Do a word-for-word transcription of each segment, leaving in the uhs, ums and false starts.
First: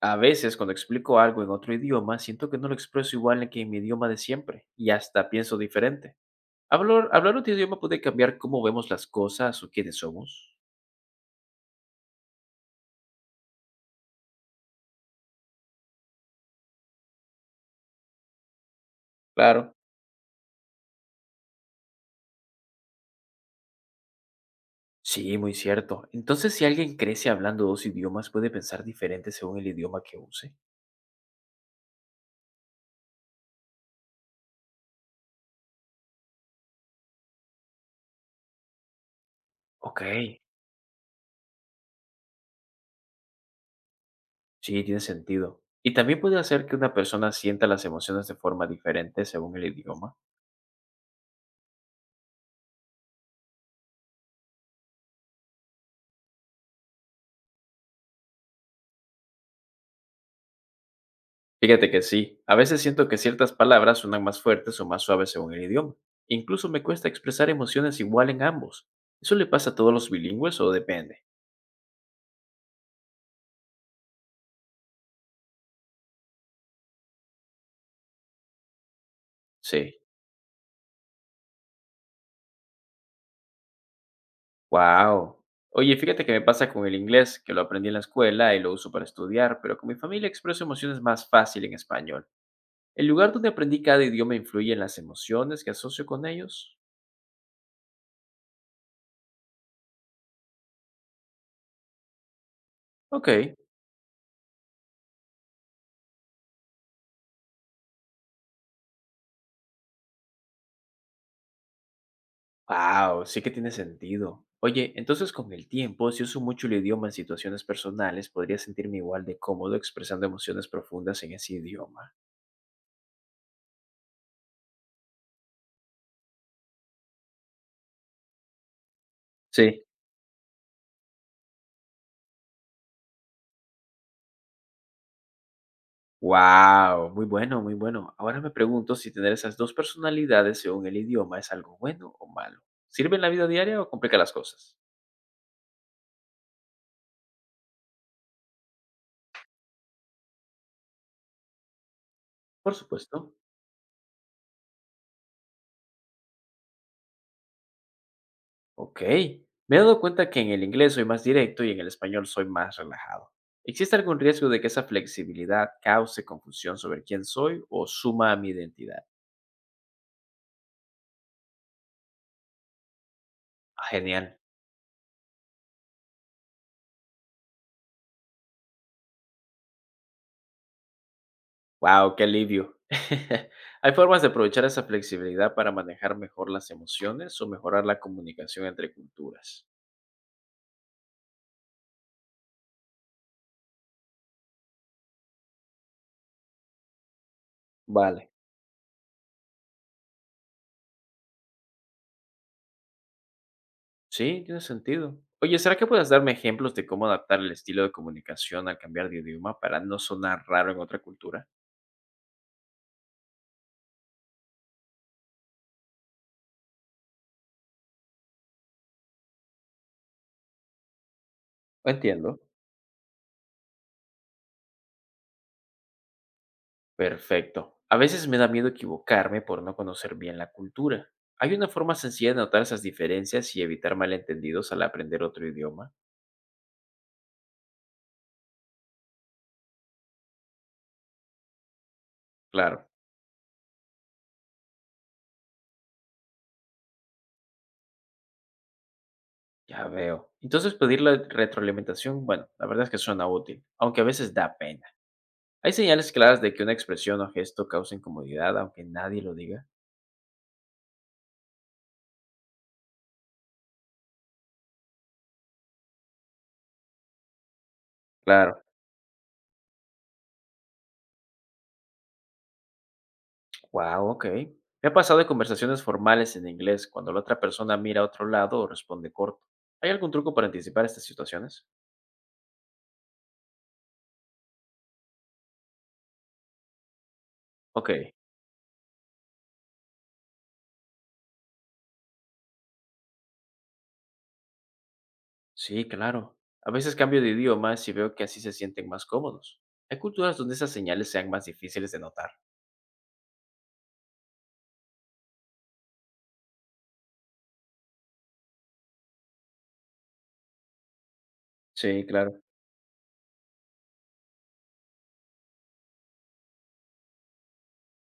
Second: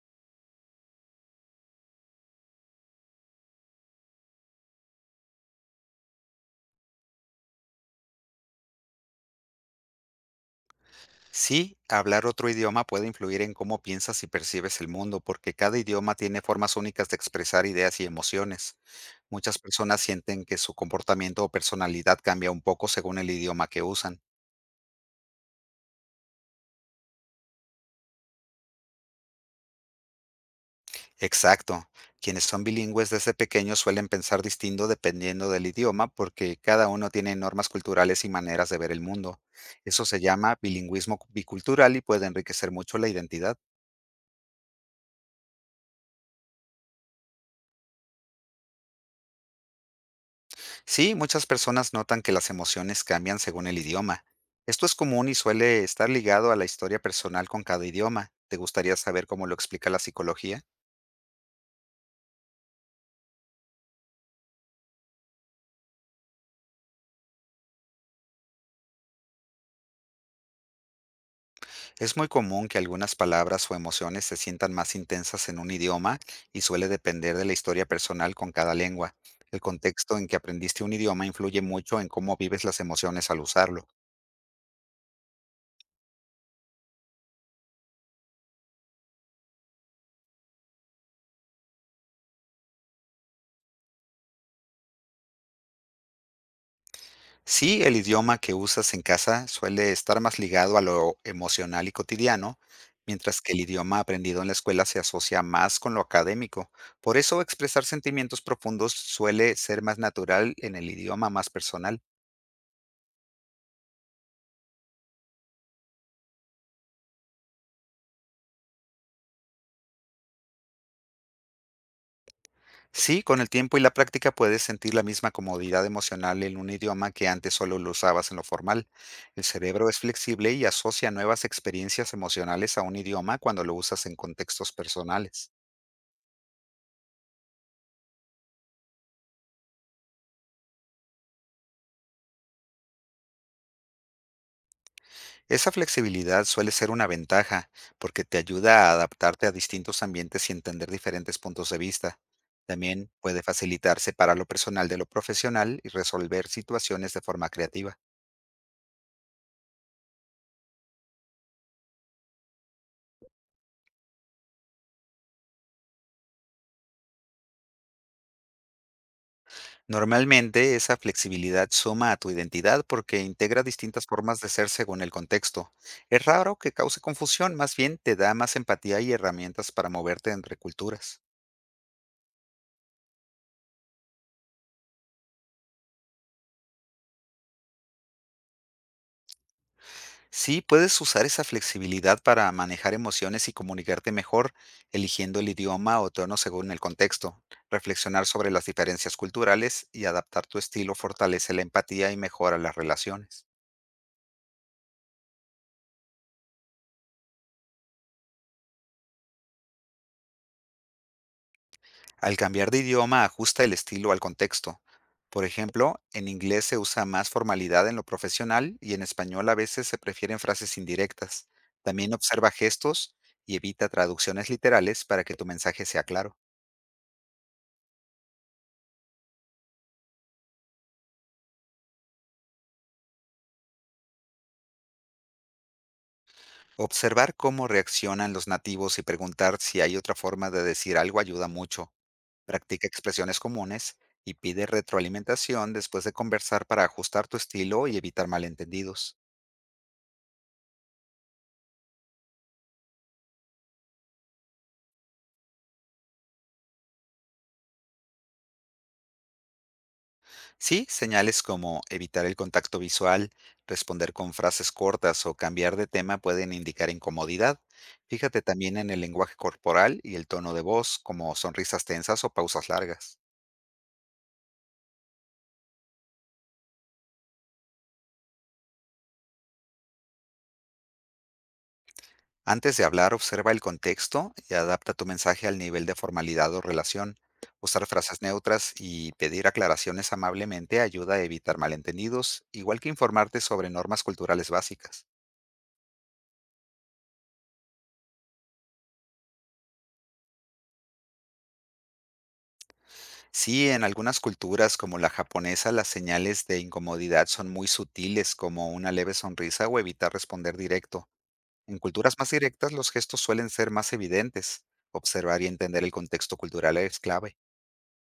A veces, cuando explico algo en otro idioma, siento que no lo expreso igual que en mi idioma de siempre y hasta pienso diferente. Hablar, hablar otro idioma puede cambiar cómo vemos las cosas o quiénes somos. Sí, hablar otro idioma puede influir en cómo piensas y percibes el mundo, porque cada idioma tiene formas únicas de expresar ideas y emociones. Muchas Claro. personas sienten que su comportamiento o personalidad cambia un poco según el idioma que usan. Sí, muy cierto. Entonces, si alguien crece hablando dos idiomas, puede pensar diferente según el idioma que use. Exacto. Quienes son bilingües desde pequeños suelen pensar distinto dependiendo del idioma, porque cada uno tiene normas culturales y maneras de ver el mundo. Ok, Eso se llama bilingüismo bicultural y puede enriquecer mucho la identidad. sí, tiene sentido. Y también puede hacer que una persona sienta las emociones de forma diferente según el idioma. Sí, muchas personas notan que las emociones cambian según el idioma. Esto es común y suele estar ligado a la historia personal con cada idioma. ¿Te gustaría saber cómo lo explica la psicología? Fíjate que sí, a veces siento que ciertas palabras suenan más fuertes o más suaves según el idioma. Incluso me cuesta expresar emociones igual en ambos. ¿Eso le pasa a todos los bilingües o depende? Es muy común que algunas palabras o emociones se sientan más intensas en un idioma, y suele depender de la historia personal con cada lengua. El Sí. contexto en que aprendiste un idioma influye mucho en cómo vives las emociones al usarlo. Wow. Oye, fíjate que me pasa con el inglés, que lo aprendí en la escuela y lo uso para estudiar, pero con mi familia expreso emociones más fácil en español. ¿El lugar donde aprendí cada idioma influye en las emociones que asocio con ellos? Sí, el idioma que usas en casa suele estar más ligado a lo emocional y cotidiano, Ok. mientras que el idioma aprendido en la escuela se asocia más con lo académico. Por eso expresar sentimientos profundos suele ser más natural en el idioma más personal. Wow, sí que tiene sentido. Oye, entonces con el tiempo, si uso mucho el idioma en situaciones personales, podría sentirme igual de cómodo expresando emociones profundas en ese idioma. Sí, con el tiempo y la práctica puedes sentir la misma comodidad emocional en un idioma que antes solo lo usabas en lo formal. El Sí. cerebro es flexible y asocia nuevas experiencias emocionales a un idioma cuando lo usas en contextos personales. Wow, muy bueno, muy bueno. Ahora me pregunto si tener esas dos personalidades según el idioma es algo bueno o malo. ¿Sirve en la vida diaria o complica las cosas? Esa flexibilidad suele ser una ventaja, porque te ayuda a adaptarte a distintos ambientes y entender diferentes puntos de vista. Por También supuesto. puede facilitar separar lo personal de lo profesional y resolver situaciones de forma creativa. Ok. Me he dado cuenta que en el inglés soy más directo y en el español soy más relajado. ¿Existe algún riesgo de que esa flexibilidad cause confusión sobre quién soy o suma a mi identidad? Normalmente esa flexibilidad suma a tu identidad, porque integra Ah, distintas genial. formas de ser según el contexto. Es raro que cause confusión; más bien te da más empatía y herramientas para moverte entre culturas. Wow, qué alivio. ¿Hay formas de aprovechar esa flexibilidad para manejar mejor las emociones o mejorar la comunicación entre culturas? Sí, puedes usar esa flexibilidad para manejar emociones y comunicarte mejor, eligiendo el idioma o tono según el contexto. Reflexionar Vale. sobre las diferencias culturales y adaptar tu estilo fortalece la empatía y mejora las relaciones. Sí, tiene sentido. Oye, ¿será que puedes darme ejemplos de cómo adaptar el estilo de comunicación al cambiar de idioma para no sonar raro en otra cultura? Al cambiar de idioma, ajusta el estilo al contexto. Por ejemplo, en inglés se usa más formalidad en lo profesional, y en español a veces se prefieren frases indirectas. También Entiendo. observa gestos y evita traducciones literales para que tu mensaje sea claro. Perfecto. A veces me da miedo equivocarme por no conocer bien la cultura. ¿Hay una forma sencilla de notar esas diferencias y evitar malentendidos al aprender otro idioma? Observar cómo reaccionan los nativos y preguntar si hay otra forma de decir algo ayuda mucho. Claro, Practica expresiones comunes y pide retroalimentación después de conversar para ajustar tu estilo y evitar malentendidos. ya veo. Entonces pedir la retroalimentación, bueno, la verdad es que suena útil, aunque a veces da pena. ¿Hay señales claras de que una expresión o gesto causa incomodidad aunque nadie lo diga? Sí, señales como evitar el contacto visual, responder con frases cortas o cambiar de tema pueden indicar incomodidad. Fíjate Claro. también en el lenguaje corporal y el tono de voz, como sonrisas tensas o pausas largas. Wow, ok. Me ha pasado en conversaciones formales en inglés cuando la otra persona mira a otro lado o responde corto. ¿Hay algún truco para anticipar estas situaciones? Antes de hablar, observa el contexto y adapta tu mensaje al nivel de formalidad o relación. Usar Ok. frases neutras y pedir aclaraciones amablemente ayuda a evitar malentendidos, igual que informarte sobre normas culturales básicas. Sí, claro. A veces cambio de idiomas y veo que así se sienten más cómodos. Hay culturas donde esas señales sean más difíciles de notar. Sí, en algunas culturas como la japonesa, las señales de incomodidad son muy sutiles, como una leve sonrisa o evitar responder directo. En Sí, culturas más claro. directas, los gestos suelen ser más evidentes. Observar y entender el contexto cultural es clave.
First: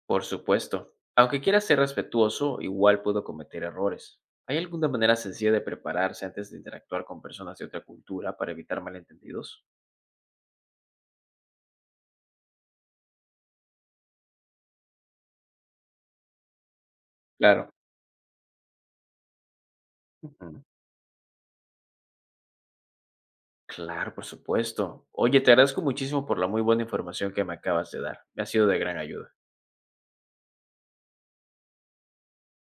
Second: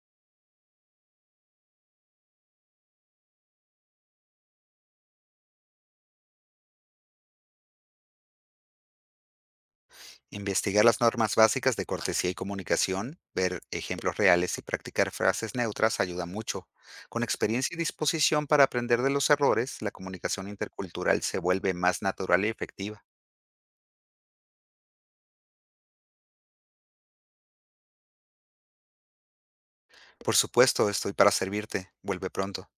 Por supuesto. Aunque quiera ser respetuoso, igual puedo cometer errores. ¿Hay alguna manera sencilla de prepararse antes de interactuar con personas de otra cultura para evitar malentendidos? Investigar las normas básicas de cortesía y comunicación, ver ejemplos reales y practicar frases neutras ayuda mucho. Con Claro. experiencia y disposición para aprender de los errores, la comunicación Ujú. intercultural se vuelve más natural y efectiva. Claro, por supuesto. Oye, te agradezco muchísimo por la muy buena información que me acabas de dar. Me ha sido de gran ayuda. Por supuesto, estoy para servirte. Vuelve pronto.